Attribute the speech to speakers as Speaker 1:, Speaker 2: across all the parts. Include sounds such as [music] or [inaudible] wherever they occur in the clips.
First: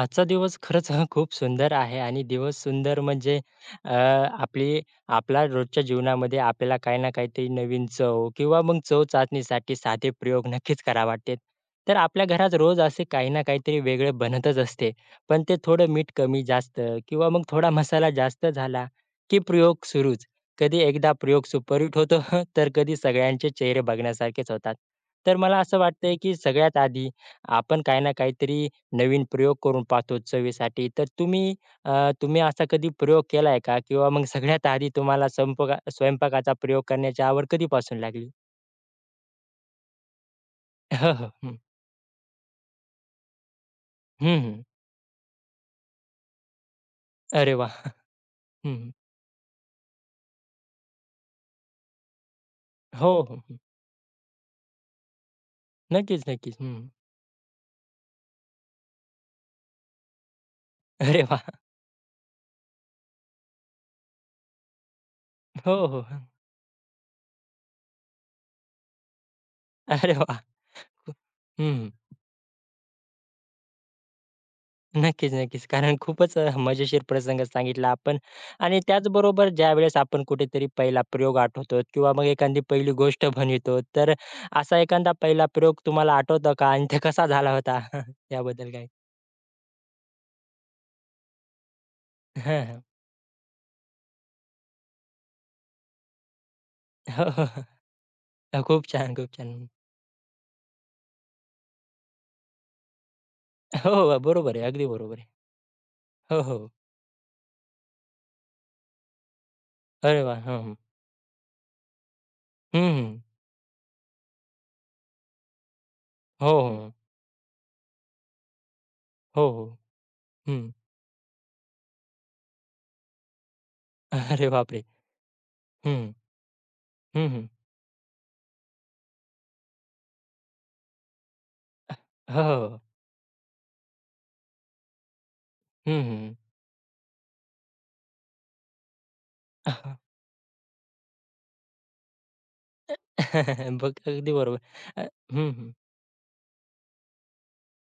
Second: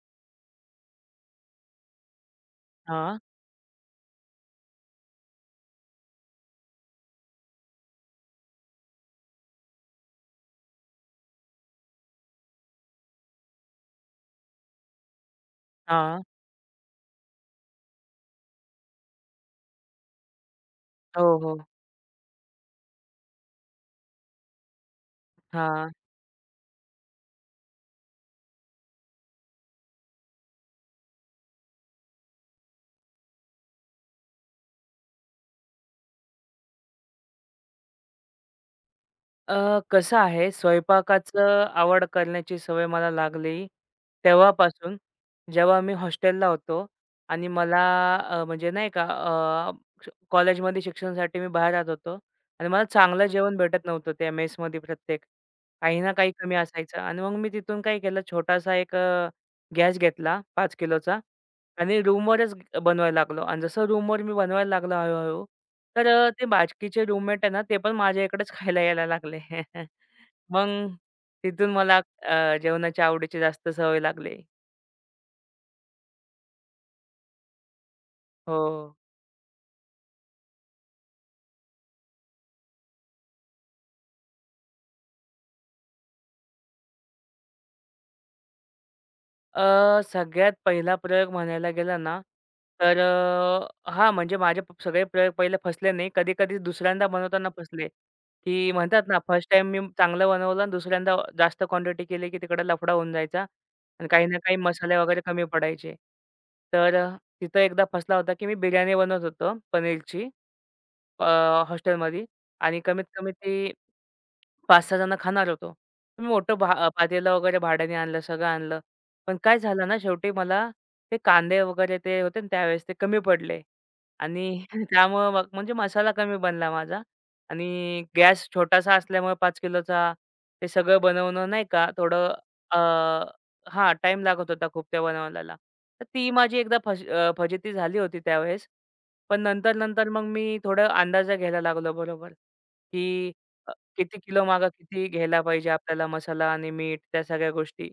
Speaker 1: आजचा दिवस खरंच हा खूप सुंदर आहे आणि दिवस सुंदर
Speaker 2: हां,
Speaker 1: म्हणजे अ, आपली आपला रोजच्या जीवनामध्ये आपल्याला काही ना काहीतरी नवीन चव किंवा मग चव चाचणीसाठी साधे प्रयोग नक्कीच करावे वाटतात. तर आपल्या घरात रोज असे काही ना काहीतरी वेगळे बनतच असते. पण ते थोडं मीठ
Speaker 2: हां.
Speaker 1: कमी जास्त किंवा मग थोडा मसाला जास्त झाला की प्रयोग सुरूच. कधी एकदा
Speaker 2: हो,
Speaker 1: प्रयोग
Speaker 2: हो.
Speaker 1: सुपरहिट होतो [laughs] तर कधी सगळ्यांचे चेहरे बघण्यासारखेच होतात. तर मला असं
Speaker 2: हां.
Speaker 1: वाटतंय की सगळ्यात आधी आपण काही ना काहीतरी नवीन प्रयोग करून पाहतो चवीसाठी. तर तुम्ही तुम्ही असा कधी प्रयोग केलाय का? किंवा मग सगळ्यात आधी तुम्हाला स्वयंपाकाचा प्रयोग करण्याची आवड कधीपासून लागली?
Speaker 2: कसं आहे
Speaker 1: [laughs] हो, हो. हं.
Speaker 2: स्वयंपाकाचं आवड करण्याची सवय मला लागली
Speaker 1: हं, हं.
Speaker 2: तेव्हापासून, जेव्हा मी हॉस्टेलला होतो आणि
Speaker 1: अरे वाह!
Speaker 2: मला म्हणजे
Speaker 1: हं,
Speaker 2: नाही
Speaker 1: हं.
Speaker 2: का कॉलेजमध्ये शिक्षणासाठी मी बाहेर राहत होतो आणि मला
Speaker 1: हो,
Speaker 2: चांगलं
Speaker 1: हो. हं.
Speaker 2: जेवण भेटत नव्हतं त्या मेसमध्ये प्रत्येक. काही ना
Speaker 1: नक्कीच,
Speaker 2: काही कमी
Speaker 1: नक्कीच. हं.
Speaker 2: असायचं आणि मग मी तिथून काय केलं छोटासा एक गॅस घेतला 5 किलोचा
Speaker 1: अरे वाह!
Speaker 2: आणि रूमवरच बनवायला लागलो आणि जसं रूमवर मी बनवायला लागलो हळू
Speaker 1: हो, हो.
Speaker 2: तर
Speaker 1: हं.
Speaker 2: ते बाकीचे रूममेट आहे ना, ते पण माझ्या इकडेच खायला यायला लागले. [laughs]
Speaker 1: अरे वाह!
Speaker 2: मग तिथून
Speaker 1: हं.
Speaker 2: मला जेवणाच्या आवडीची जास्त सवय लागली.
Speaker 1: नक्कीच, नक्कीच. कारण खूपच मजेशीर प्रसंग सांगितला आपण आणि
Speaker 2: हो.
Speaker 1: त्याचबरोबर ज्यावेळेस आपण कुठेतरी पहिला प्रयोग आठवतो किंवा मग एखादी पहिली गोष्ट बनवितो, तर असा एखादा पहिला प्रयोग तुम्हाला आठवतो का? आणि ते कसा झाला होता? [laughs] याबद्दल काय?
Speaker 2: सगळ्यात पहिला प्रयोग म्हणायला गेला ना,
Speaker 1: हां, हां.
Speaker 2: तर हां, म्हणजे माझे सगळे प्रयोग पहिले फसले नाही. कधी-कधी दुसऱ्यांदा
Speaker 1: [laughs] हो, हो,
Speaker 2: बनवताना फसले,
Speaker 1: हो.
Speaker 2: की
Speaker 1: खूप
Speaker 2: म्हणतात
Speaker 1: छान,
Speaker 2: ना,
Speaker 1: खूप
Speaker 2: फर्स्ट
Speaker 1: छान.
Speaker 2: टाईम मी चांगलं बनवलं आणि दुसऱ्यांदा जास्त क्वांटिटी केली, की तिकडे लफडा होऊन जायचा
Speaker 1: हो,
Speaker 2: आणि
Speaker 1: हो.
Speaker 2: काही ना काही
Speaker 1: बरोबर आहे. अगदी
Speaker 2: मसाले
Speaker 1: बरोबर
Speaker 2: वगैरे
Speaker 1: आहे.
Speaker 2: कमी पडायचे.
Speaker 1: हो, हो.
Speaker 2: तर तिथं एकदा फसला होता, की मी बिर्याणी बनवत होतो
Speaker 1: अरे
Speaker 2: पनीरची.
Speaker 1: वाह! हं, हं.
Speaker 2: अ, हॉस्टेलमध्ये
Speaker 1: हं,
Speaker 2: आणि कमीत
Speaker 1: हं.
Speaker 2: कमी ते 5-6 जण खाणार होतो. मी
Speaker 1: हो,
Speaker 2: मोठं
Speaker 1: हो.
Speaker 2: पातेलं वगैरे भाड्याने आणलं, सगळं आणलं. पण
Speaker 1: हो,
Speaker 2: काय
Speaker 1: हो.
Speaker 2: झालं ना शेवटी
Speaker 1: हं.
Speaker 2: मला ते कांदे वगैरे ते होते ना त्यावेळेस ते कमी पडले.
Speaker 1: [laughs] अरे
Speaker 2: आणि
Speaker 1: बापरे!
Speaker 2: [laughs] त्यामुळं मग म्हणजे मसाला
Speaker 1: हं.
Speaker 2: कमी बनला माझा
Speaker 1: हं, हं.
Speaker 2: आणि गॅस छोटासा असल्यामुळे 5 किलोचा ते सगळं बनवणं नाही का थोडं
Speaker 1: हो,
Speaker 2: अ,
Speaker 1: हो.
Speaker 2: हां, टाईम लागत होता खूप त्या बनवल्याला.
Speaker 1: हं,
Speaker 2: तर ती
Speaker 1: हं.
Speaker 2: माझी एकदा फजिती झाली होती त्यावेळेस. पण नंतर-नंतर मग मी थोडं अंदाजा घ्यायला लागलो बरोबर, की
Speaker 1: [laughs] बघ
Speaker 2: किती
Speaker 1: अगदी
Speaker 2: किलो
Speaker 1: बरोबर.
Speaker 2: मागे किती
Speaker 1: अ,
Speaker 2: घ्यायला
Speaker 1: हं,
Speaker 2: पाहिजे
Speaker 1: हं.
Speaker 2: आपल्याला मसाला आणि मीठ त्या सगळ्या गोष्टी.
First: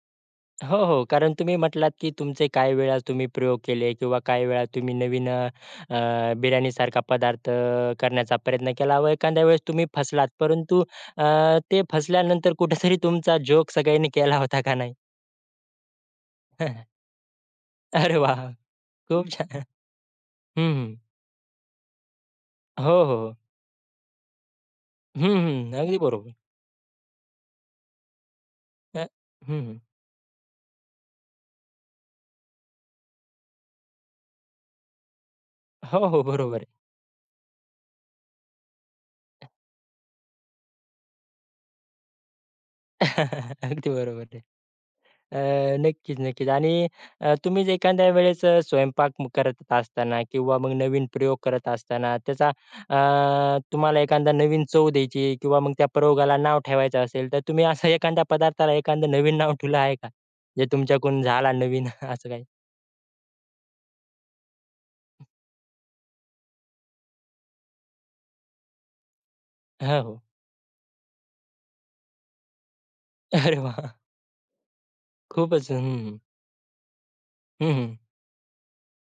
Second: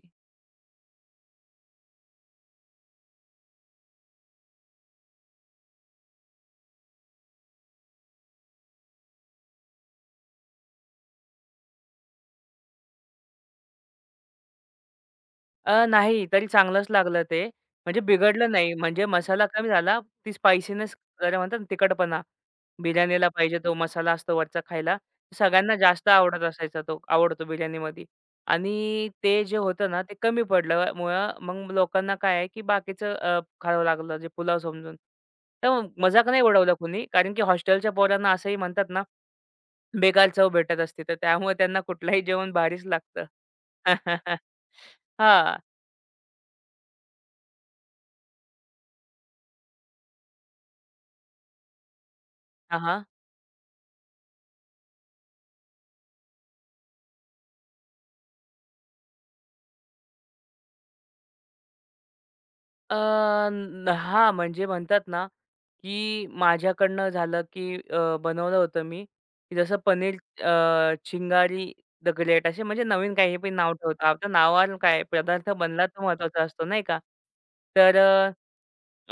Speaker 1: हो, हो. कारण तुम्ही म्हटलात, की तुमचे काही वेळा तुम्ही प्रयोग केले किंवा काही वेळा तुम्ही नवीन बिर्याणीसारखा पदार्थ करण्याचा प्रयत्न केला व एखाद्या वेळेस तुम्ही फसलात. परंतु अ, ते फसल्यानंतर कुठेतरी तुमचा जोक सगळ्यांनी केला होता का नाही?
Speaker 2: नाही. तरी चांगलंच
Speaker 1: [laughs]
Speaker 2: लागलं ते. म्हणजे
Speaker 1: अरे वाह!
Speaker 2: बिघडलं नाही. म्हणजे
Speaker 1: खूप
Speaker 2: मसाला
Speaker 1: छान.
Speaker 2: कमी झाला. ती
Speaker 1: हं,
Speaker 2: स्पायसीनेस
Speaker 1: हं.
Speaker 2: जरा म्हणतात ना तिखटपणा.
Speaker 1: हो, हो.
Speaker 2: बिर्याणीला
Speaker 1: हो.
Speaker 2: पाहिजे तो मसाला असतो वरचा खायला.
Speaker 1: हं, हं.
Speaker 2: सगळ्यांना
Speaker 1: अगदी
Speaker 2: जास्त
Speaker 1: बरोबर.
Speaker 2: आवडत असायचा तो. आवडतो बिर्याणीमध्ये.
Speaker 1: अ,
Speaker 2: आणि ते जे
Speaker 1: हं, हं.
Speaker 2: होतं ना ते कमी पडलं मुळं मग लोकांना काय आहे, की बाकीचं खावं लागलं जे पुलाव समजून. तर
Speaker 1: हो, हो.
Speaker 2: मजाक नाही
Speaker 1: बरोबर
Speaker 2: उडवला
Speaker 1: आहे.
Speaker 2: कुणी. कारण की हॉस्टेलच्या पोरांना असंही म्हणतात ना बेकार चव भेटत असते. तर त्यामुळे त्यांना कुठलंही जेवण भारीच लागतं.
Speaker 1: [laughs] अगदी बरोबर
Speaker 2: [laughs]
Speaker 1: अ,
Speaker 2: हां.
Speaker 1: नक्कीच, नक्कीच. आणि तुम्ही जर एखाद्या वेळेस स्वयंपाक करत असताना किंवा मग नवीन प्रयोग करत असताना त्याचा
Speaker 2: हां, हां.
Speaker 1: तुम्हाला एखादा नवीन चव द्यायची किंवा मग त्या प्रयोगाला नाव ठेवायचं असेल, तर तुम्ही असं एखाद्या पदार्थाला एखादं नवीन नाव ठेवलं आहे का? जे तुमच्याकडून झाला नवीन [laughs] असं काही?
Speaker 2: अ, न हां, म्हणजे म्हणतात ना, की माझ्याकडनं झालं, की बनवलं होतं मी, की जसं
Speaker 1: हो,
Speaker 2: पनीर
Speaker 1: हो.
Speaker 2: चिंगारी द ग्रेट असे म्हणजे नवीन काही पण
Speaker 1: अरे
Speaker 2: नाव
Speaker 1: वाह!
Speaker 2: ठेवतो. आपल्या नावावर काय पदार्थ
Speaker 1: खूपच
Speaker 2: बनला
Speaker 1: हं.
Speaker 2: तो महत्त्वाचा असतो, नाही का?
Speaker 1: हं, हं.
Speaker 2: तर अ,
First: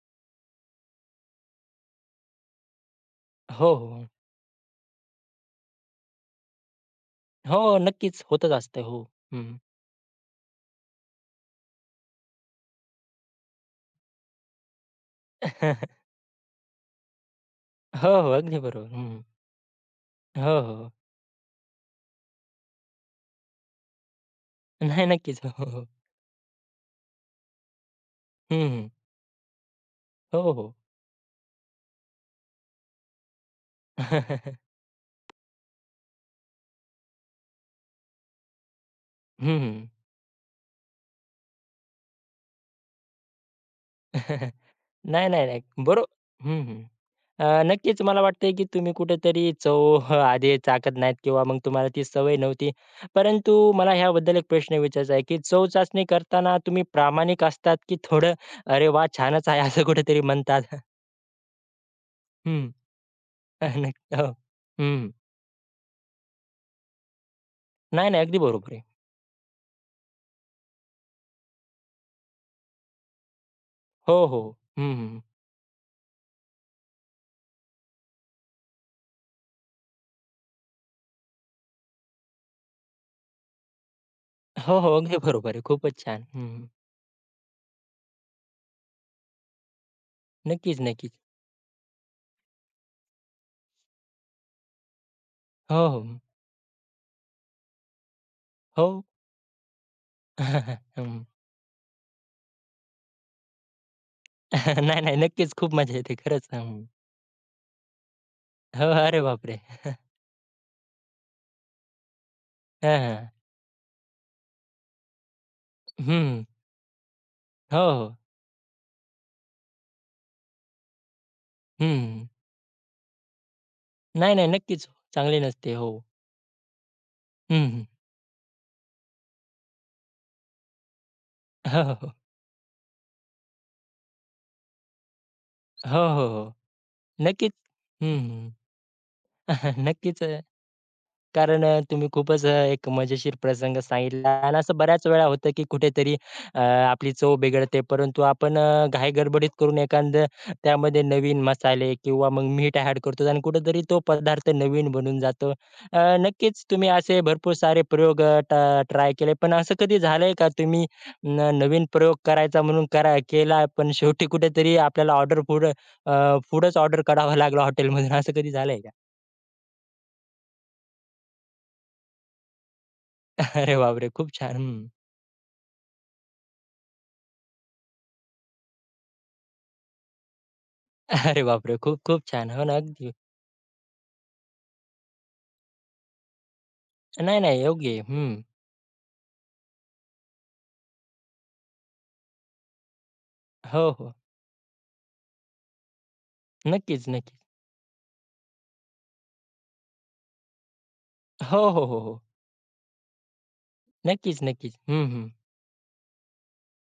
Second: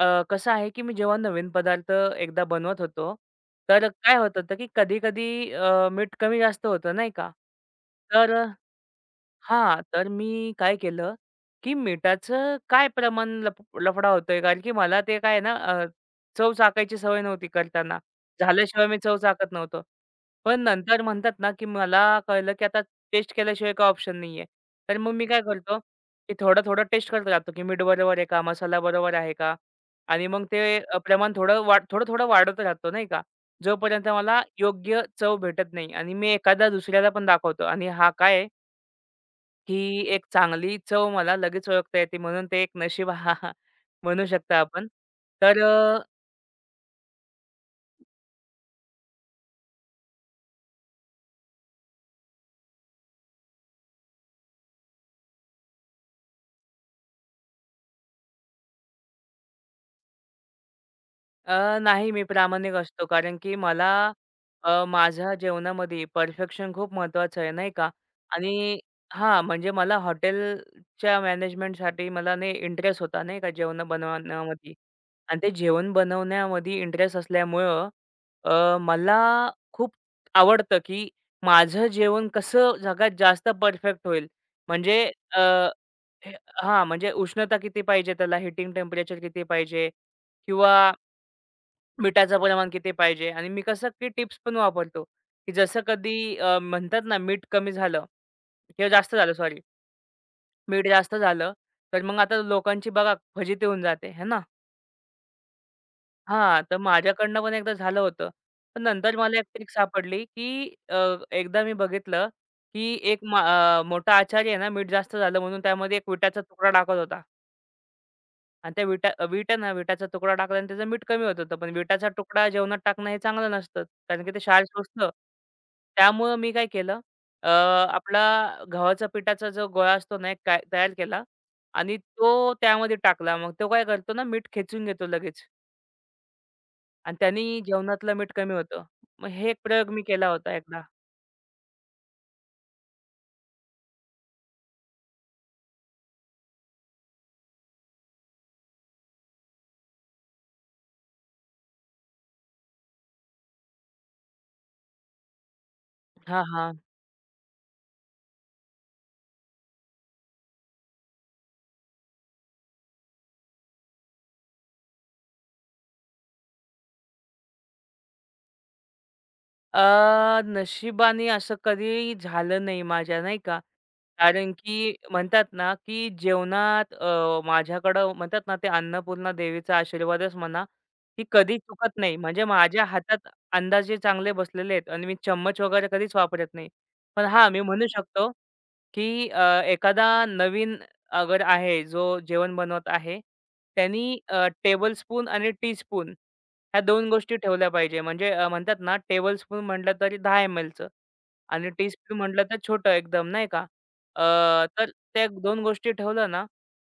Speaker 2: अ, कसं आहे, की मी जेव्हा नवीन पदार्थ एकदा बनवत होतो,
Speaker 1: हो,
Speaker 2: तर
Speaker 1: हो.
Speaker 2: काय होत होतं, की कधी-कधी मीठ कमी जास्त होतं, नाही का?
Speaker 1: हो, हो, नक्कीच
Speaker 2: तर
Speaker 1: होतच असतं. हो. हं.
Speaker 2: हां, तर मी काय केलं, की मिठाचं काय प्रमाण लफडा होतोय, कारण की मला ते काय आहे ना
Speaker 1: [laughs]
Speaker 2: चव चाखायची सवय नव्हती करताना.
Speaker 1: हो, हो. अगदी
Speaker 2: झाल्याशिवाय
Speaker 1: बरोबर.
Speaker 2: मी चव
Speaker 1: हं.
Speaker 2: चाखत नव्हतो.
Speaker 1: हो,
Speaker 2: पण
Speaker 1: हो. हो.
Speaker 2: नंतर म्हणतात ना, की मला कळलं, की आता टेस्ट केल्याशिवाय काही ऑप्शन नाहीये. तर
Speaker 1: नाही
Speaker 2: मग मी
Speaker 1: नक्कीच.
Speaker 2: काय
Speaker 1: हो, हो.
Speaker 2: करतो,
Speaker 1: हो.
Speaker 2: की थोडं-थोडं टेस्ट करत राहतो, की मीठ बरोबर आहे का?
Speaker 1: हं,
Speaker 2: मसाला
Speaker 1: हं.
Speaker 2: बरोबर आहे का? आणि मग
Speaker 1: हो, हो.
Speaker 2: ते प्रमाण थोडं-थोडं वाढत राहतो नाही का, जोपर्यंत मला
Speaker 1: हं.
Speaker 2: योग्य चव भेटत नाही आणि मी एखादा दुसऱ्याला पण दाखवतो आणि हा काय आहे ही एक चांगली चव मला लगेच ओळखता येते म्हणून ते एक नशीब [laughs] हा हा म्हणू
Speaker 1: [laughs]
Speaker 2: शकता आपण.
Speaker 1: नाही, नाही,
Speaker 2: तर
Speaker 1: नाही. बरो हं, हं. नक्कीच मला वाटतंय की तुम्ही कुठेतरी चव [laughs] आधी चाखत नाहीत किंवा मग तुम्हाला ती सवय नव्हती. परंतु मला ह्याबद्दल एक प्रश्न विचारायचा आहे, की चव चाचणी करताना तुम्ही प्रामाणिक असतात की थोडं "अरे वाह! छानच आहे" असं कुठेतरी म्हणतात? [laughs]
Speaker 2: अ, नाही मी
Speaker 1: हं.
Speaker 2: प्रामाणिक असतो कारण की
Speaker 1: [laughs]
Speaker 2: मला
Speaker 1: नक्की हो. हं.
Speaker 2: माझ्या जेवणामध्ये परफेक्शन खूप महत्त्वाचं आहे नाही का
Speaker 1: नाही, नाही. अगदी बरोबर
Speaker 2: आणि
Speaker 1: आहे.
Speaker 2: हां, म्हणजे मला हॉटेलच्या मॅनेजमेंटसाठी मला नाही इंटरेस्ट होता नाही का जेवण
Speaker 1: हो, हो.
Speaker 2: बनवण्यामध्ये
Speaker 1: हं,
Speaker 2: आणि ते जेवण बनवण्यामध्ये इंटरेस्ट असल्यामुळं मला खूप आवडतं की माझं जेवण कसं सगळ्यात जास्त परफेक्ट होईल.
Speaker 1: हो, हो.
Speaker 2: म्हणजे
Speaker 1: अगदी
Speaker 2: अ,
Speaker 1: बरोबर आहे. खूपच छान.
Speaker 2: हे
Speaker 1: हं.
Speaker 2: हां, म्हणजे उष्णता किती पाहिजे त्याला, हीटिंग टेम्परेचर किती पाहिजे
Speaker 1: नक्कीच,
Speaker 2: किंवा
Speaker 1: नक्कीच.
Speaker 2: मिठाचं प्रमाण किती पाहिजे आणि मी कसं की टिप्स पण वापरतो, की जसं
Speaker 1: हो, हो.
Speaker 2: कधी म्हणतात ना मीठ कमी झालं
Speaker 1: हो.
Speaker 2: किंवा जास्त झालं सॉरी.
Speaker 1: [laughs]
Speaker 2: मीठ जास्त
Speaker 1: हं.
Speaker 2: झालं, तर मग आता लोकांची बघा फजिती होऊन जाते, है ना?
Speaker 1: [laughs] नाही, नाही. नक्कीच खूप मजा येते खरंच.
Speaker 2: हां,
Speaker 1: हं.
Speaker 2: तर माझ्याकडनं पण एकदा झालं होतं. पण
Speaker 1: हो,
Speaker 2: नंतर
Speaker 1: अरे
Speaker 2: मला एक
Speaker 1: बापरे!
Speaker 2: ट्रिक सापडली, की एकदा मी बघितलं, की
Speaker 1: हां, हां.
Speaker 2: मोठा आचारी आहे ना, मीठ जास्त झालं म्हणून त्यामध्ये एक विटाचा
Speaker 1: हं.
Speaker 2: तुकडा टाकत होता.
Speaker 1: हो, हो.
Speaker 2: आणि त्या विट आहे ना, विटाचा तुकडा टाकला आणि त्याचं मीठ कमी होत होतं. पण विटाचा
Speaker 1: हं.
Speaker 2: तुकडा जेवणात टाकणं हे चांगलं नसतं. कारण की
Speaker 1: नाही,
Speaker 2: ते
Speaker 1: नाही.
Speaker 2: क्षार
Speaker 1: नक्कीच हो.
Speaker 2: शोषतं.
Speaker 1: चांगली नसते. हो.
Speaker 2: त्यामुळं मी काय केलं
Speaker 1: हं, हं.
Speaker 2: आपला गव्हाच्या पिठाचा जो गोळा असतो ना, एक काय तयार केला
Speaker 1: हो, हो,
Speaker 2: आणि
Speaker 1: हो.
Speaker 2: तो त्यामध्ये टाकला. मग तो काय करतो ना, मीठ खेचून घेतो लगेच
Speaker 1: हो, हो, हो.
Speaker 2: आणि
Speaker 1: नक्कीच.
Speaker 2: त्यानी जेवणातलं मीठ
Speaker 1: हं,
Speaker 2: कमी होतं. मग हे एक
Speaker 1: [laughs]
Speaker 2: प्रयोग मी
Speaker 1: नक्कीच
Speaker 2: केला होता एकदा.
Speaker 1: कारण तुम्ही खूपच एक मजेशीर प्रसंग सांगितला आणि असं बऱ्याच वेळा होतं, की कुठेतरी आपली चव बिघडते. परंतु आपण घाई-गडबडीत करून एखादं त्यामध्ये नवीन मसाले किंवा मग मीठ ॲड करतो आणि कुठेतरी तो पदार्थ नवीन बनून जातो.
Speaker 2: हां,
Speaker 1: नक्कीच
Speaker 2: हां.
Speaker 1: तुम्ही असे भरपूर सारे प्रयोग ट्राय केले. पण असं कधी झालंय का तुम्ही नवीन प्रयोग करायचा म्हणून करा केला, पण शेवटी कुठेतरी आपल्याला ऑर्डर फूड फूडच ऑर्डर करावा लागला हॉटेलमधून असं कधी झालंय का?
Speaker 2: नशिबाने असं कधी झालं नाही माझ्या नाही
Speaker 1: [laughs]
Speaker 2: का.
Speaker 1: अरे बापरे! खूप
Speaker 2: कारण
Speaker 1: छान.
Speaker 2: की म्हणतात ना, की जेवणात माझ्याकडं म्हणतात ना, ते अन्नपूर्णा देवीचा आशीर्वादच म्हणा, की
Speaker 1: अरे
Speaker 2: कधी
Speaker 1: बापरे!
Speaker 2: चुकत
Speaker 1: खूप,
Speaker 2: नाही.
Speaker 1: खूप
Speaker 2: म्हणजे
Speaker 1: छान. हो ना,
Speaker 2: माझ्या
Speaker 1: अगदी.
Speaker 2: हातात अंदाजे चांगले बसलेले आहेत आणि मी चम्मच वगैरे कधीच वापरत नाही. पण
Speaker 1: नाही,
Speaker 2: हां, मी
Speaker 1: नाही,
Speaker 2: म्हणू
Speaker 1: योग्य आहे.
Speaker 2: शकतो,
Speaker 1: हं.
Speaker 2: की एखादा नवीन अगर आहे, जो जेवण बनवत आहे,
Speaker 1: हो, हो.
Speaker 2: त्यांनी टेबल स्पून आणि टीस्पून ह्या
Speaker 1: नक्कीच,
Speaker 2: 2
Speaker 1: नक्कीच.
Speaker 2: गोष्टी ठेवल्या पाहिजे. म्हणजे म्हणतात ना, टेबल स्पून म्हटलं तरी 10 एम एलचं
Speaker 1: हो,
Speaker 2: आणि
Speaker 1: हो, हो,
Speaker 2: टीस्पून
Speaker 1: हो.
Speaker 2: म्हटलं तर छोटं एकदम, नाही का? अ,
Speaker 1: नक्कीच, नक्कीच.
Speaker 2: तर
Speaker 1: हं,
Speaker 2: त्या
Speaker 1: हं.
Speaker 2: 2 गोष्टी ठेवल्या ना,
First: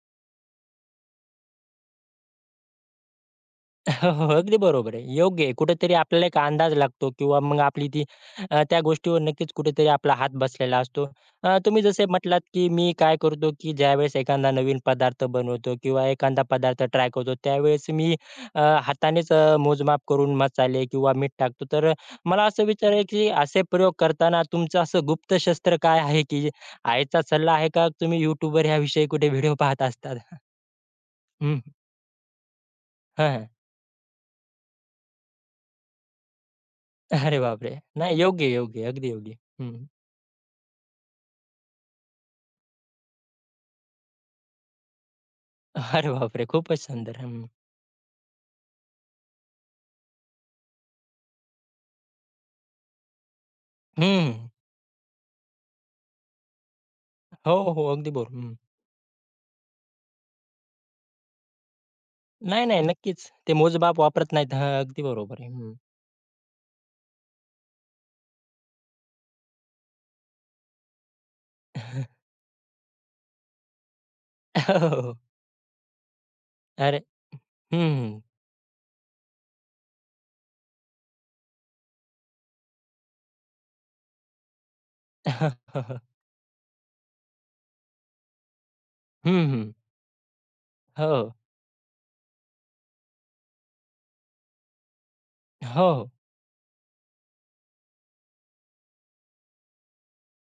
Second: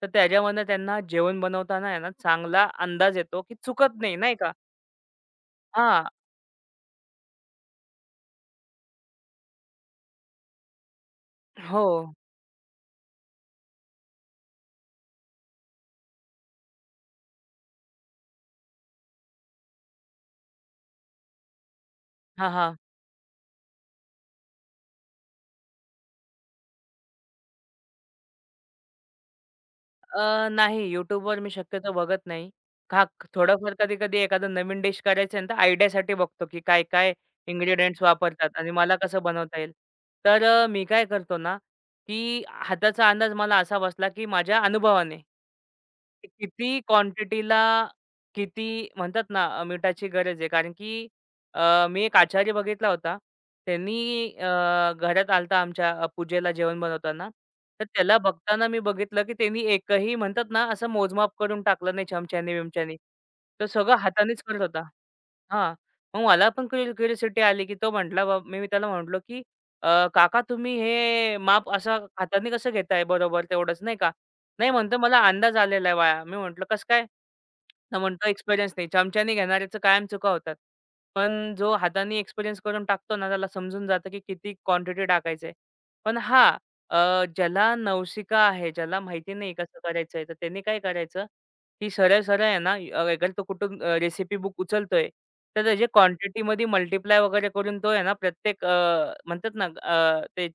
Speaker 2: तर त्याच्यामधनं त्यांना जेवण बनवताना आहे ना, चांगला अंदाज येतो, की चुकत
Speaker 1: [laughs] हो,
Speaker 2: नाही,
Speaker 1: हो.
Speaker 2: नाही का?
Speaker 1: अगदी बरोबर आहे. योग्य आहे. कुठेतरी
Speaker 2: हां.
Speaker 1: आपल्याला एक अंदाज लागतो किंवा मग आपली ती त्या गोष्टीवर नक्कीच कुठेतरी आपला हात बसलेला असतो. तुम्ही
Speaker 2: हो.
Speaker 1: जसे म्हटलात, की मी काय करतो, की ज्यावेळेस एखादा नवीन पदार्थ बनवतो किंवा एखादा पदार्थ ट्राय करतो, त्यावेळेस मी अ, हातानेच मोजमाप करून मसाले किंवा मीठ टाकतो. तर मला
Speaker 2: हां,
Speaker 1: असं
Speaker 2: हां.
Speaker 1: विचारायचं की असे प्रयोग करताना तुमचं असं गुप्त शस्त्र काय आहे, की आईचा सल्ला आहे का तुम्ही YouTubeवर ह्याविषयी कुठे व्हिडिओ पाहत असतात? [laughs]
Speaker 2: नाही YouTubeवर मी
Speaker 1: हं.
Speaker 2: शक्यतो बघत नाही. हां,
Speaker 1: हं,
Speaker 2: थोडंफार कधी-कधी एखादं नवीन डिश करायचं आहे ना, तर आयडियासाठी बघतो, की काय-काय
Speaker 1: अरे बापरे!
Speaker 2: इन्ग्रीडियंट्स
Speaker 1: नाही योग्य,
Speaker 2: वापरतात आणि
Speaker 1: योग्य.
Speaker 2: मला
Speaker 1: अगदी
Speaker 2: कसं
Speaker 1: योग्य.
Speaker 2: बनवता येईल.
Speaker 1: हं.
Speaker 2: तर मी काय करतो ना, की हाताचा अंदाज मला असा बसला, की माझ्या अनुभवाने.
Speaker 1: अरे
Speaker 2: ते
Speaker 1: बापरे! खूपच
Speaker 2: किती
Speaker 1: सुंदर. हं.
Speaker 2: क्वांटिटीला किती म्हणतात ना मिठाची गरज आहे. कारण की मी एक आचार्य बघितला होता. त्यांनी
Speaker 1: हं.
Speaker 2: घरात आला होता आमच्या पूजेला जेवण बनवताना.
Speaker 1: हो, हो. हो,
Speaker 2: तर
Speaker 1: अगदी
Speaker 2: त्याला
Speaker 1: बरोबर. हं.
Speaker 2: बघताना मी बघितलं, की त्यांनी एकही म्हणतात ना असं मोजमाप करून टाकलं नाही
Speaker 1: नाही, नाही.
Speaker 2: चमच्यानी-बिमच्यानी.
Speaker 1: नक्कीच. ते
Speaker 2: तो सगळं
Speaker 1: मोजमाप वापरत
Speaker 2: हातानेच
Speaker 1: नाहीत.
Speaker 2: करत
Speaker 1: हां,
Speaker 2: होता.
Speaker 1: अगदी बरोबर आहे. हं.
Speaker 2: हां. मग मला पण क्यू आली, की तो म्हटला बा मी त्याला म्हटलो, की काका तुम्ही हे माप असं
Speaker 1: [laughs]
Speaker 2: हाताने कसं घेताय बरोबर तेवढंच नाही का?" "नाही,"
Speaker 1: हो,
Speaker 2: म्हणतो,
Speaker 1: हो.
Speaker 2: "मला अंदाज आलेला आहे वाया." मी म्हटलं, "कसं
Speaker 1: अरे
Speaker 2: काय?" तर
Speaker 1: हं.
Speaker 2: म्हणतो, "एक्सपिरियन्स नाही. चमच्याने घेणाऱ्याचं कायम चुका होतात. पण जो हाताने एक्सपिरियन्स करून टाकतो ना, त्याला समजून जातं, की किती क्वांटिटी
Speaker 1: हं,
Speaker 2: टाकायचं
Speaker 1: [laughs]
Speaker 2: पण हां, ज्याला नवशिका आहे, ज्याला माहिती नाही कसं करायचंय, तर त्यांनी काय करायचं,
Speaker 1: हो,
Speaker 2: ती सरळ-सरळ आहे ना, अगर तो कुठून रेसिपी बुक उचलतोय, तर त्याची
Speaker 1: हो, हो.
Speaker 2: क्वांटिटीमध्ये मल्टिप्लाय वगैरे करून तो आहे ना, प्रत्येक म्हणतात ना ते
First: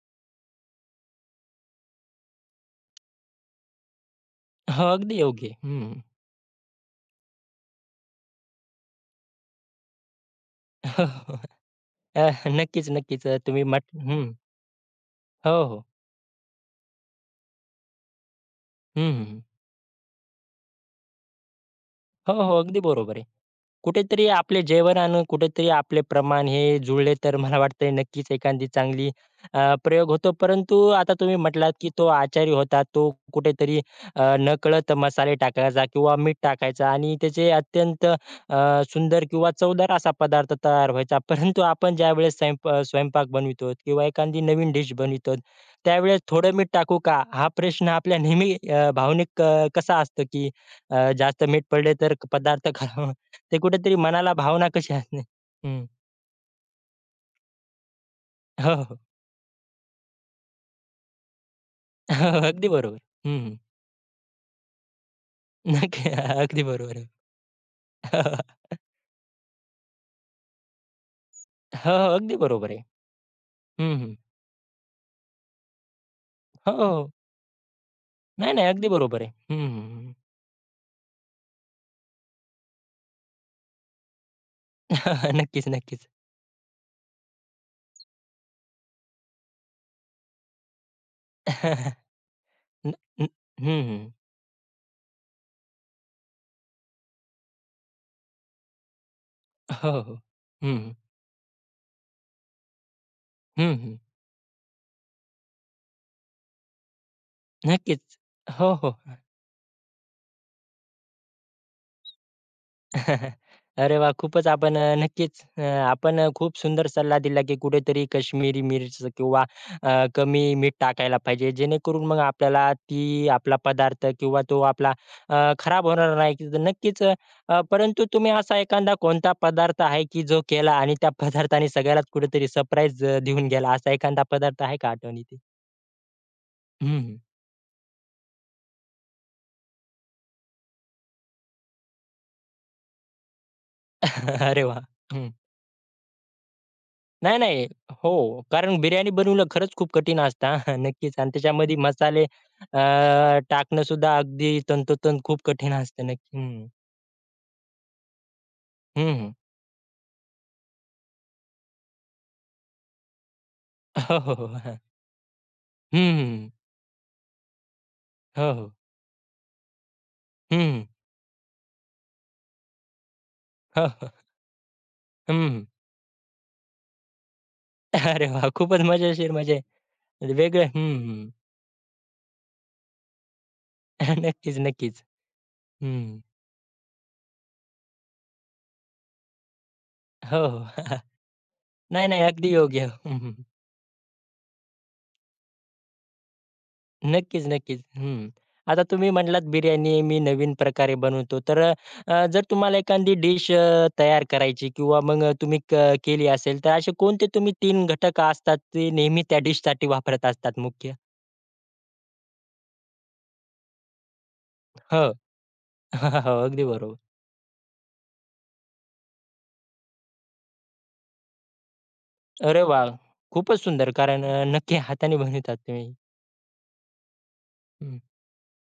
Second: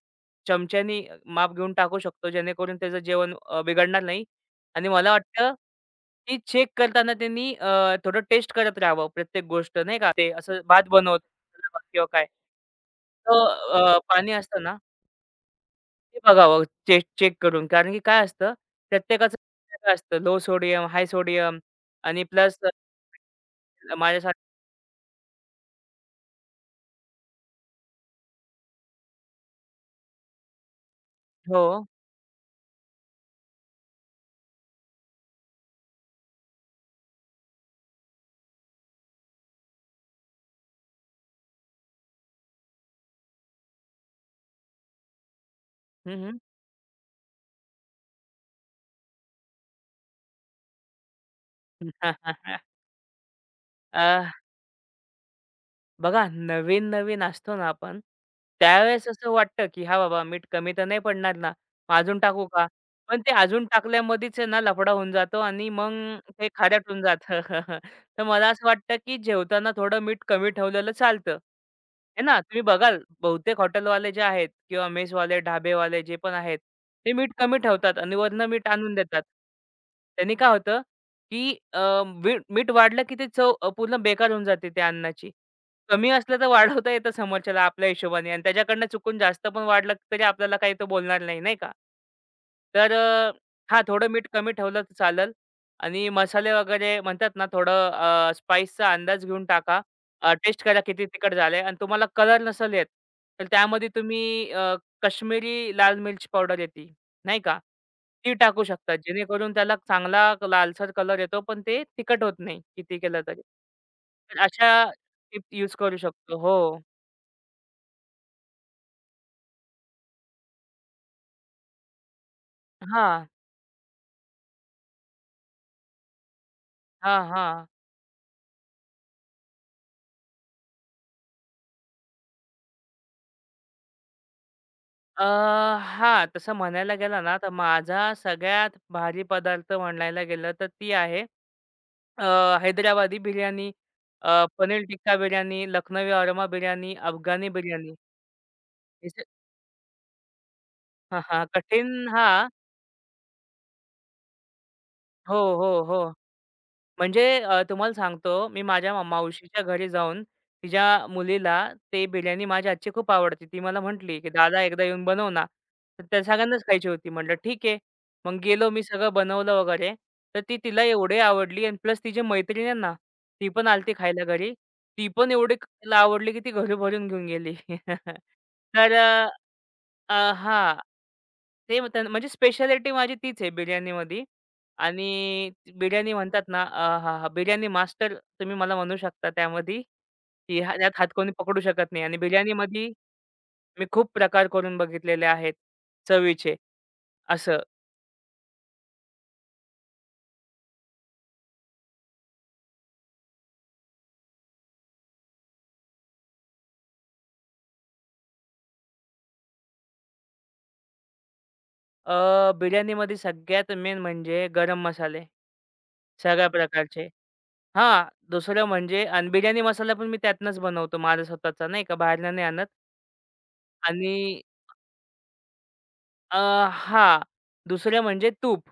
Speaker 2: चमच्यानी माप घेऊन टाकू शकतो, जेणेकरून त्याचं जेवण बिघडणार नाही.
Speaker 1: हो,
Speaker 2: आणि मला
Speaker 1: अगदी योग्य
Speaker 2: वाटतं,
Speaker 1: आहे. हं.
Speaker 2: की चेक करताना त्यांनी थोडं टेस्ट करत राहावं प्रत्येक गोष्ट नाही का. ते असं भात
Speaker 1: [laughs] हो,
Speaker 2: बनवत
Speaker 1: हो.
Speaker 2: किंवा काय.
Speaker 1: नक्कीच, नक्कीच.
Speaker 2: तर
Speaker 1: तुम्ही म्हट
Speaker 2: पाणी
Speaker 1: हं.
Speaker 2: असतं ना
Speaker 1: हो, हो.
Speaker 2: ते बघावं चेक चेक करून. कारण की काय असतं
Speaker 1: हं,
Speaker 2: प्रत्येकाचं
Speaker 1: हं.
Speaker 2: वेगवेगळं असतं. लो सोडियम, हाय सोडियम आणि
Speaker 1: हो, हो.
Speaker 2: प्लस
Speaker 1: अगदी बरोबर आहे. कुठेतरी
Speaker 2: माझ्यासाठी
Speaker 1: आपले जेवण आणि कुठेतरी आपले प्रमाण हे जुळले तर मला वाटतंय नक्कीच एखादी चांगली अ, प्रयोग होतो. परंतु आता तुम्ही
Speaker 2: हो.
Speaker 1: म्हटलात, की तो आचारी होता तो कुठेतरी नकळत मसाले टाकायचा किंवा मीठ टाकायचा आणि त्याचे अत्यंत सुंदर किंवा चवदार असा पदार्थ तयार व्हायचा. परंतु आपण ज्यावेळेस स्वयंपाक बनवितो किंवा एखादी नवीन डिश बनवितो, त्यावेळेस
Speaker 2: हं, हं.
Speaker 1: थोडं मीठ टाकू का? हा प्रश्न आपल्या नेहमी भावनिक कसा असतो, की जास्त मीठ पडले तर
Speaker 2: [laughs]
Speaker 1: पदार्थ खराब ते कुठेतरी
Speaker 2: अ,
Speaker 1: मनाला भावना कशी असणे हं.
Speaker 2: बघा नवीन-नवीन असतो ना आपण,
Speaker 1: हो, हो.
Speaker 2: त्यावेळेस असं वाटतं, की "हां बाबा, मीठ कमी तर नाही पडणार ना, मग अजून
Speaker 1: हो, हो.
Speaker 2: टाकू का?"
Speaker 1: अगदी बरोबर.
Speaker 2: पण ते
Speaker 1: हं,
Speaker 2: अजून टाकल्यामध्येच आहे ना लफडा होऊन जातो आणि मग
Speaker 1: नक्की.
Speaker 2: ते
Speaker 1: अगदी
Speaker 2: खारट
Speaker 1: बरोबर
Speaker 2: होऊन
Speaker 1: आहे.
Speaker 2: जातं. [laughs]
Speaker 1: हो,
Speaker 2: तर मला
Speaker 1: हो.
Speaker 2: असं वाटतं, की जेवताना थोडं मीठ कमी ठेवलेलं चालतं.
Speaker 1: हो, हो.
Speaker 2: आहे
Speaker 1: अगदी
Speaker 2: ना, तुम्ही
Speaker 1: बरोबर आहे.
Speaker 2: बघाल बहुतेक
Speaker 1: हं,
Speaker 2: हॉटेलवाले
Speaker 1: हं.
Speaker 2: जे आहेत किंवा मेसवाले, ढाबेवाले जे पण आहेत,
Speaker 1: हो, हो. हो.
Speaker 2: ते मीठ कमी ठेवतात आणि वरनं
Speaker 1: नाही, नाही.
Speaker 2: मीठ
Speaker 1: अगदी
Speaker 2: आणून
Speaker 1: बरोबर
Speaker 2: देतात.
Speaker 1: आहे. हं, हं.
Speaker 2: त्यांनी काय होतं, की मीठ मीठ वाढलं की ते चव पूर्ण बेकार होऊन जाते त्या अन्नाची.
Speaker 1: [laughs] नक्कीच, नक्कीच.
Speaker 2: कमी असलं तर वाढवता येतं समोरच्याला आपल्या हिशोबाने आणि त्याच्याकडनं चुकून जास्त पण वाढलं तरी आपल्याला काही तो बोलणार नाही, नाही का?
Speaker 1: न
Speaker 2: तर
Speaker 1: न हं,
Speaker 2: हां, थोडं
Speaker 1: हं.
Speaker 2: मीठ कमी ठेवलं तर चालेल आणि मसाले वगैरे म्हणतात ना थोडं स्पाइसचा अंदाज घेऊन टाका.
Speaker 1: हो, हो.
Speaker 2: टेस्ट
Speaker 1: हं,
Speaker 2: करा
Speaker 1: हं.
Speaker 2: किती तिखट झालंय आणि तुम्हाला कलर नसेल येत, तर
Speaker 1: हं,
Speaker 2: त्यामध्ये
Speaker 1: हं.
Speaker 2: तुम्ही काश्मीरी लाल मिर्च पावडर येते, नाही का?
Speaker 1: नक्कीच.
Speaker 2: ती टाकू
Speaker 1: हो, हो.
Speaker 2: शकता जेणेकरून त्याला चांगला लालसर कलर येतो, पण ते तिखट होत नाही किती केलं
Speaker 1: [laughs]
Speaker 2: तरी.
Speaker 1: अरे वा,
Speaker 2: तर
Speaker 1: खूपच आपण
Speaker 2: अशा
Speaker 1: नक्कीच
Speaker 2: टिप यूज करू
Speaker 1: आपण
Speaker 2: शकतो.
Speaker 1: खूप
Speaker 2: हो.
Speaker 1: सुंदर सल्ला दिला, की कुठेतरी काश्मीरी मिर्च किंवा कमी मीठ टाकायला पाहिजे. जेणेकरून मग आपल्याला ती
Speaker 2: हां,
Speaker 1: आपला पदार्थ किंवा तो आपला खराब होणार नाही. की तर नक्कीच
Speaker 2: हां, हां.
Speaker 1: परंतु तुम्ही असा एखादा कोणता पदार्थ आहे, की जो केला आणि त्या पदार्थाने सगळ्यालाच कुठेतरी सरप्राईज देऊन गेला, असा एखादा पदार्थ आहे का
Speaker 2: अ,
Speaker 1: आठवणीत?
Speaker 2: हां, तसं म्हणायला
Speaker 1: हं,
Speaker 2: गेलं ना, तर माझा सगळ्यात भारी पदार्थ म्हणायला गेलं तर ती आहे अ, हैदराबादी बिर्याणी,
Speaker 1: [laughs]
Speaker 2: अ,
Speaker 1: अरे वाह!
Speaker 2: पनीर टिक्का बिर्याणी, लखनवी अरमा बिर्याणी,
Speaker 1: नाही,
Speaker 2: अफगाणी
Speaker 1: नाही.
Speaker 2: बिर्याणी.
Speaker 1: हो, कारण बिर्याणी
Speaker 2: हे स
Speaker 1: बनवणं खरंच खूप कठीण असतं हां, नक्कीच
Speaker 2: हां,
Speaker 1: आणि
Speaker 2: हां.
Speaker 1: त्याच्यामध्ये
Speaker 2: कठीण
Speaker 1: मसाले
Speaker 2: हां.
Speaker 1: टाकणं सुद्धा अगदी तंतोतंत
Speaker 2: हो,
Speaker 1: खूप
Speaker 2: हो,
Speaker 1: कठीण
Speaker 2: हो.
Speaker 1: असतं नक्की. हं,
Speaker 2: म्हणजे तुम्हाला सांगतो, मी माझ्या
Speaker 1: हं, हं.
Speaker 2: मावशीच्या घरी जाऊन तिच्या मुलीला ते बिर्याणी माझ्या हातची खूप आवडते. ती मला
Speaker 1: हो,
Speaker 2: म्हटली, की
Speaker 1: हो, हो.
Speaker 2: "दादा
Speaker 1: हां.
Speaker 2: एकदा येऊन बनव ना." तर
Speaker 1: हं,
Speaker 2: त्या
Speaker 1: हं.
Speaker 2: सगळ्यांनाच खायची होती. म्हटलं, "ठीक आहे." मग
Speaker 1: हो,
Speaker 2: गेलो
Speaker 1: हो.
Speaker 2: मी सगळं बनवलं वगैरे. तर ती
Speaker 1: हं,
Speaker 2: तिला एवढी आवडली आणि प्लस तिची मैत्रीण आहे ना, ती पण
Speaker 1: हो,
Speaker 2: आली
Speaker 1: हो.
Speaker 2: खायला घरी. ती पण एवढी
Speaker 1: हं.
Speaker 2: खायला आवडली, की ती घरी भरून घेऊन गेली. [laughs]
Speaker 1: अरे वाह! खूपच
Speaker 2: तर
Speaker 1: मजेशीर म्हणजे वेगळं
Speaker 2: हां.
Speaker 1: हं,
Speaker 2: ते म्हणतात ना म्हणजे स्पेशालिटी माझी तीच आहे
Speaker 1: [laughs]
Speaker 2: बिर्याणीमध्ये
Speaker 1: नक्कीच, नक्कीच.
Speaker 2: आणि
Speaker 1: हं.
Speaker 2: बिर्याणी म्हणतात ना आहाहा! बिर्याणी मास्टर तुम्ही मला म्हणू शकता त्यामध्ये,
Speaker 1: हो,
Speaker 2: की हा
Speaker 1: हो.
Speaker 2: यात
Speaker 1: [laughs]
Speaker 2: हात कोणी पकडू शकत नाही
Speaker 1: नाही,
Speaker 2: आणि
Speaker 1: नाही. अगदी
Speaker 2: बिर्याणीमध्ये
Speaker 1: योग्य. हं,
Speaker 2: मी खूप प्रकार करून बघितलेले आहेत चवीचे
Speaker 1: नक्कीच,
Speaker 2: असं.
Speaker 1: नक्कीच. हं. आता तुम्ही म्हटलात बिर्याणी मी नवीन प्रकारे बनवतो. तर जर तुम्हाला एखादी डिश तयार करायची किंवा मग तुम्ही केली असेल, तर असे कोणते तुम्ही तीन घटक असतात ते नेहमी त्या डिशसाठी वापरत असतात मुख्य?
Speaker 2: बिर्याणीमध्ये सगळ्यात मेन म्हणजे गरम
Speaker 1: हो.
Speaker 2: मसाले
Speaker 1: [laughs] हो,
Speaker 2: सगळ्या
Speaker 1: अगदी बरोबर.
Speaker 2: प्रकारचे. हां, दुसरं म्हणजे आणि बिर्याणी मसाला पण मी त्यातनंच बनवतो माझा स्वतःचा नाही का बाहेरनं नाही
Speaker 1: अरे
Speaker 2: आणत
Speaker 1: वाह! खूपच सुंदर.
Speaker 2: आणि
Speaker 1: कारण नक्की हाताने बनवतात तुम्ही.
Speaker 2: अ, हां.
Speaker 1: हं.
Speaker 2: दुसरं म्हणजे तूप.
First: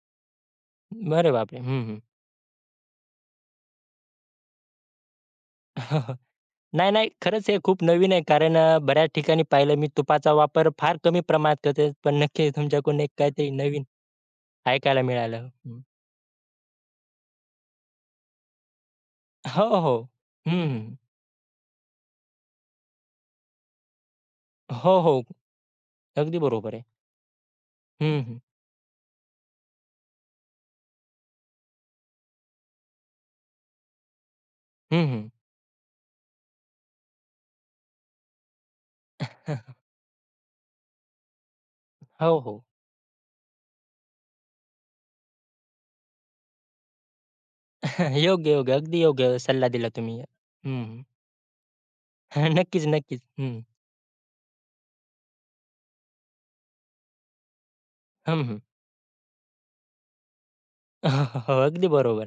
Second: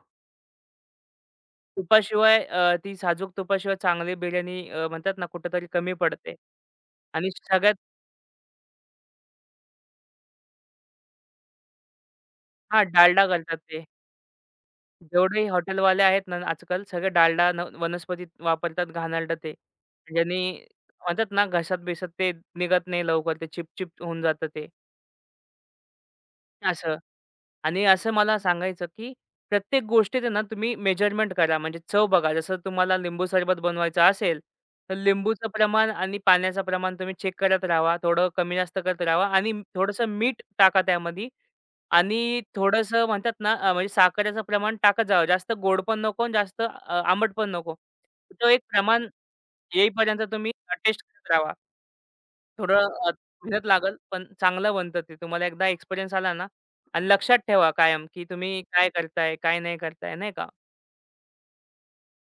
Speaker 1: अरे बापरे! हं, हं.
Speaker 2: तुपाशिवाय ती साजूक तुपाशिवाय चांगली बिर्याणी म्हणतात ना कुठेतरी कमी
Speaker 1: [laughs]
Speaker 2: पडते.
Speaker 1: नाही, नाही.
Speaker 2: आणि
Speaker 1: खरंच हे
Speaker 2: सगळ्यात
Speaker 1: खूप नवीन आहे. कारण बऱ्याच ठिकाणी पाहिलं मी तुपाचा वापर फार कमी प्रमाणात करते. पण नक्की
Speaker 2: हां,
Speaker 1: तुमच्याकडून एक
Speaker 2: डालडा
Speaker 1: काहीतरी
Speaker 2: घालतात
Speaker 1: नवीन
Speaker 2: ते.
Speaker 1: ऐकायला
Speaker 2: जेवढे
Speaker 1: मिळालं. हं.
Speaker 2: हॉटेलवाले आहेत ना आजकाल सगळे डालडा न वनस्पती वापरतात घाणेरडं ते.
Speaker 1: हो, हो. हो.
Speaker 2: ज्यांनी
Speaker 1: हं, हं.
Speaker 2: म्हणतात ना घशात-बिशात ते निघत नाही लवकर ते चिपचिप होऊन जातं ते,
Speaker 1: हो, हो. अगदी बरोबर आहे.
Speaker 2: असं. आणि असं
Speaker 1: हं,
Speaker 2: मला
Speaker 1: हं.
Speaker 2: सांगायचं, की प्रत्येक गोष्टीत आहे ना तुम्ही मेजरमेंट करा. म्हणजे चव बघा. जसं तुम्हाला लिंबू सरबत बनवायचं असेल, तर
Speaker 1: हं, हं.
Speaker 2: लिंबूचं प्रमाण आणि पाण्याचं प्रमाण तुम्ही चेक करत राहावा. थोडं कमी जास्त करत राहावा आणि थोडंसं मीठ टाका त्यामध्ये
Speaker 1: हो,
Speaker 2: आणि
Speaker 1: हो.
Speaker 2: थोडंसं म्हणतात ना म्हणजे साखरेचं प्रमाण टाकत जावं. जास्त गोड पण नको आणि जास्त आंबट पण नको.
Speaker 1: [laughs]
Speaker 2: तो
Speaker 1: योग्य,
Speaker 2: एक
Speaker 1: योग्य. अगदी
Speaker 2: प्रमाण
Speaker 1: योग्य सल्ला दिला तुम्ही.
Speaker 2: येईपर्यंत तुम्ही
Speaker 1: हं,
Speaker 2: टेस्ट
Speaker 1: हं.
Speaker 2: करत राहावा.
Speaker 1: [laughs] नक्कीच,
Speaker 2: थोडं
Speaker 1: नक्कीच. हं.
Speaker 2: मेहनत लागेल, पण चांगलं बनतं ते. तुम्हाला एकदा एक्सपिरियन्स आला ना आणि लक्षात ठेवा कायम, की
Speaker 1: हं, हं.
Speaker 2: तुम्ही काय करताय, काय नाही करताय, नाही का?
Speaker 1: [laughs] हो, हो. अगदी बरोबर.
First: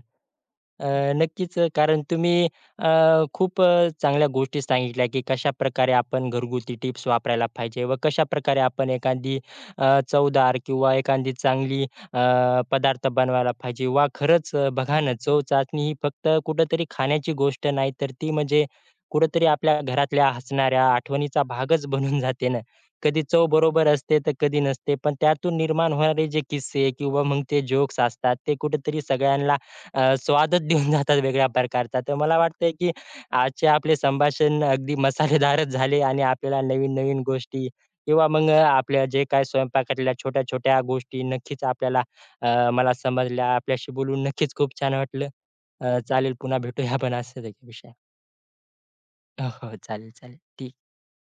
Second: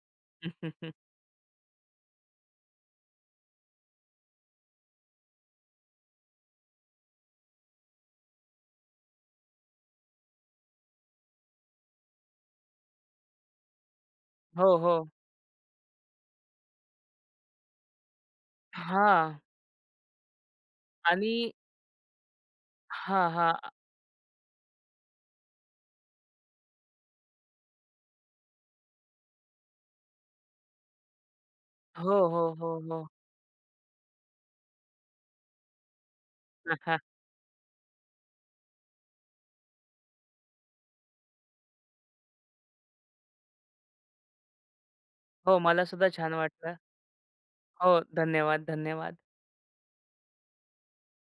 Speaker 1: अ,
Speaker 2: [laughs]
Speaker 1: नक्कीच कारण तुम्ही अ, खूप चांगल्या गोष्टी सांगितल्या, की कशाप्रकारे आपण घरगुती टिप्स वापरायला पाहिजे व कशाप्रकारे आपण एखादी चवदार किंवा एखादी चांगली पदार्थ बनवायला पाहिजे. वाह! खरंच
Speaker 2: हो,
Speaker 1: बघा
Speaker 2: हो.
Speaker 1: ना, चव चाचणी ही फक्त कुठेतरी खाण्याची गोष्ट नाही, तर ती म्हणजे
Speaker 2: हां.
Speaker 1: कुठेतरी आपल्या घरातल्या हसणाऱ्या
Speaker 2: आणि
Speaker 1: आठवणीचा भागच बनून जाते ना. कधी
Speaker 2: हां,
Speaker 1: चव
Speaker 2: हां.
Speaker 1: बरोबर असते, तर कधी नसते. पण त्यातून निर्माण होणारे जे किस्से किंवा मग ते जोक्स असतात, ते कुठेतरी सगळ्यांना स्वादच देऊन जातात वेगळ्या प्रकारचा. तर
Speaker 2: हो,
Speaker 1: मला
Speaker 2: हो,
Speaker 1: वाटतंय,
Speaker 2: हो,
Speaker 1: की
Speaker 2: हो.
Speaker 1: आजचे आपले संभाषण अगदी मसालेदारच झाले आणि आपल्याला नवीन-नवीन
Speaker 2: [laughs]
Speaker 1: गोष्टी किंवा मग आपल्या जे काही स्वयंपाकातल्या छोट्या-छोट्या गोष्टी नक्कीच आपल्याला मला समजल्या. आपल्याशी बोलून नक्कीच खूप छान वाटलं.
Speaker 2: हो, मला सुद्धा
Speaker 1: चालेल
Speaker 2: छान
Speaker 1: पुन्हा
Speaker 2: वाटलं.
Speaker 1: भेटूया आपण असंच एका
Speaker 2: हो, धन्यवाद, धन्यवाद.
Speaker 1: हो, हो. चालेल, चालेल. ठीक.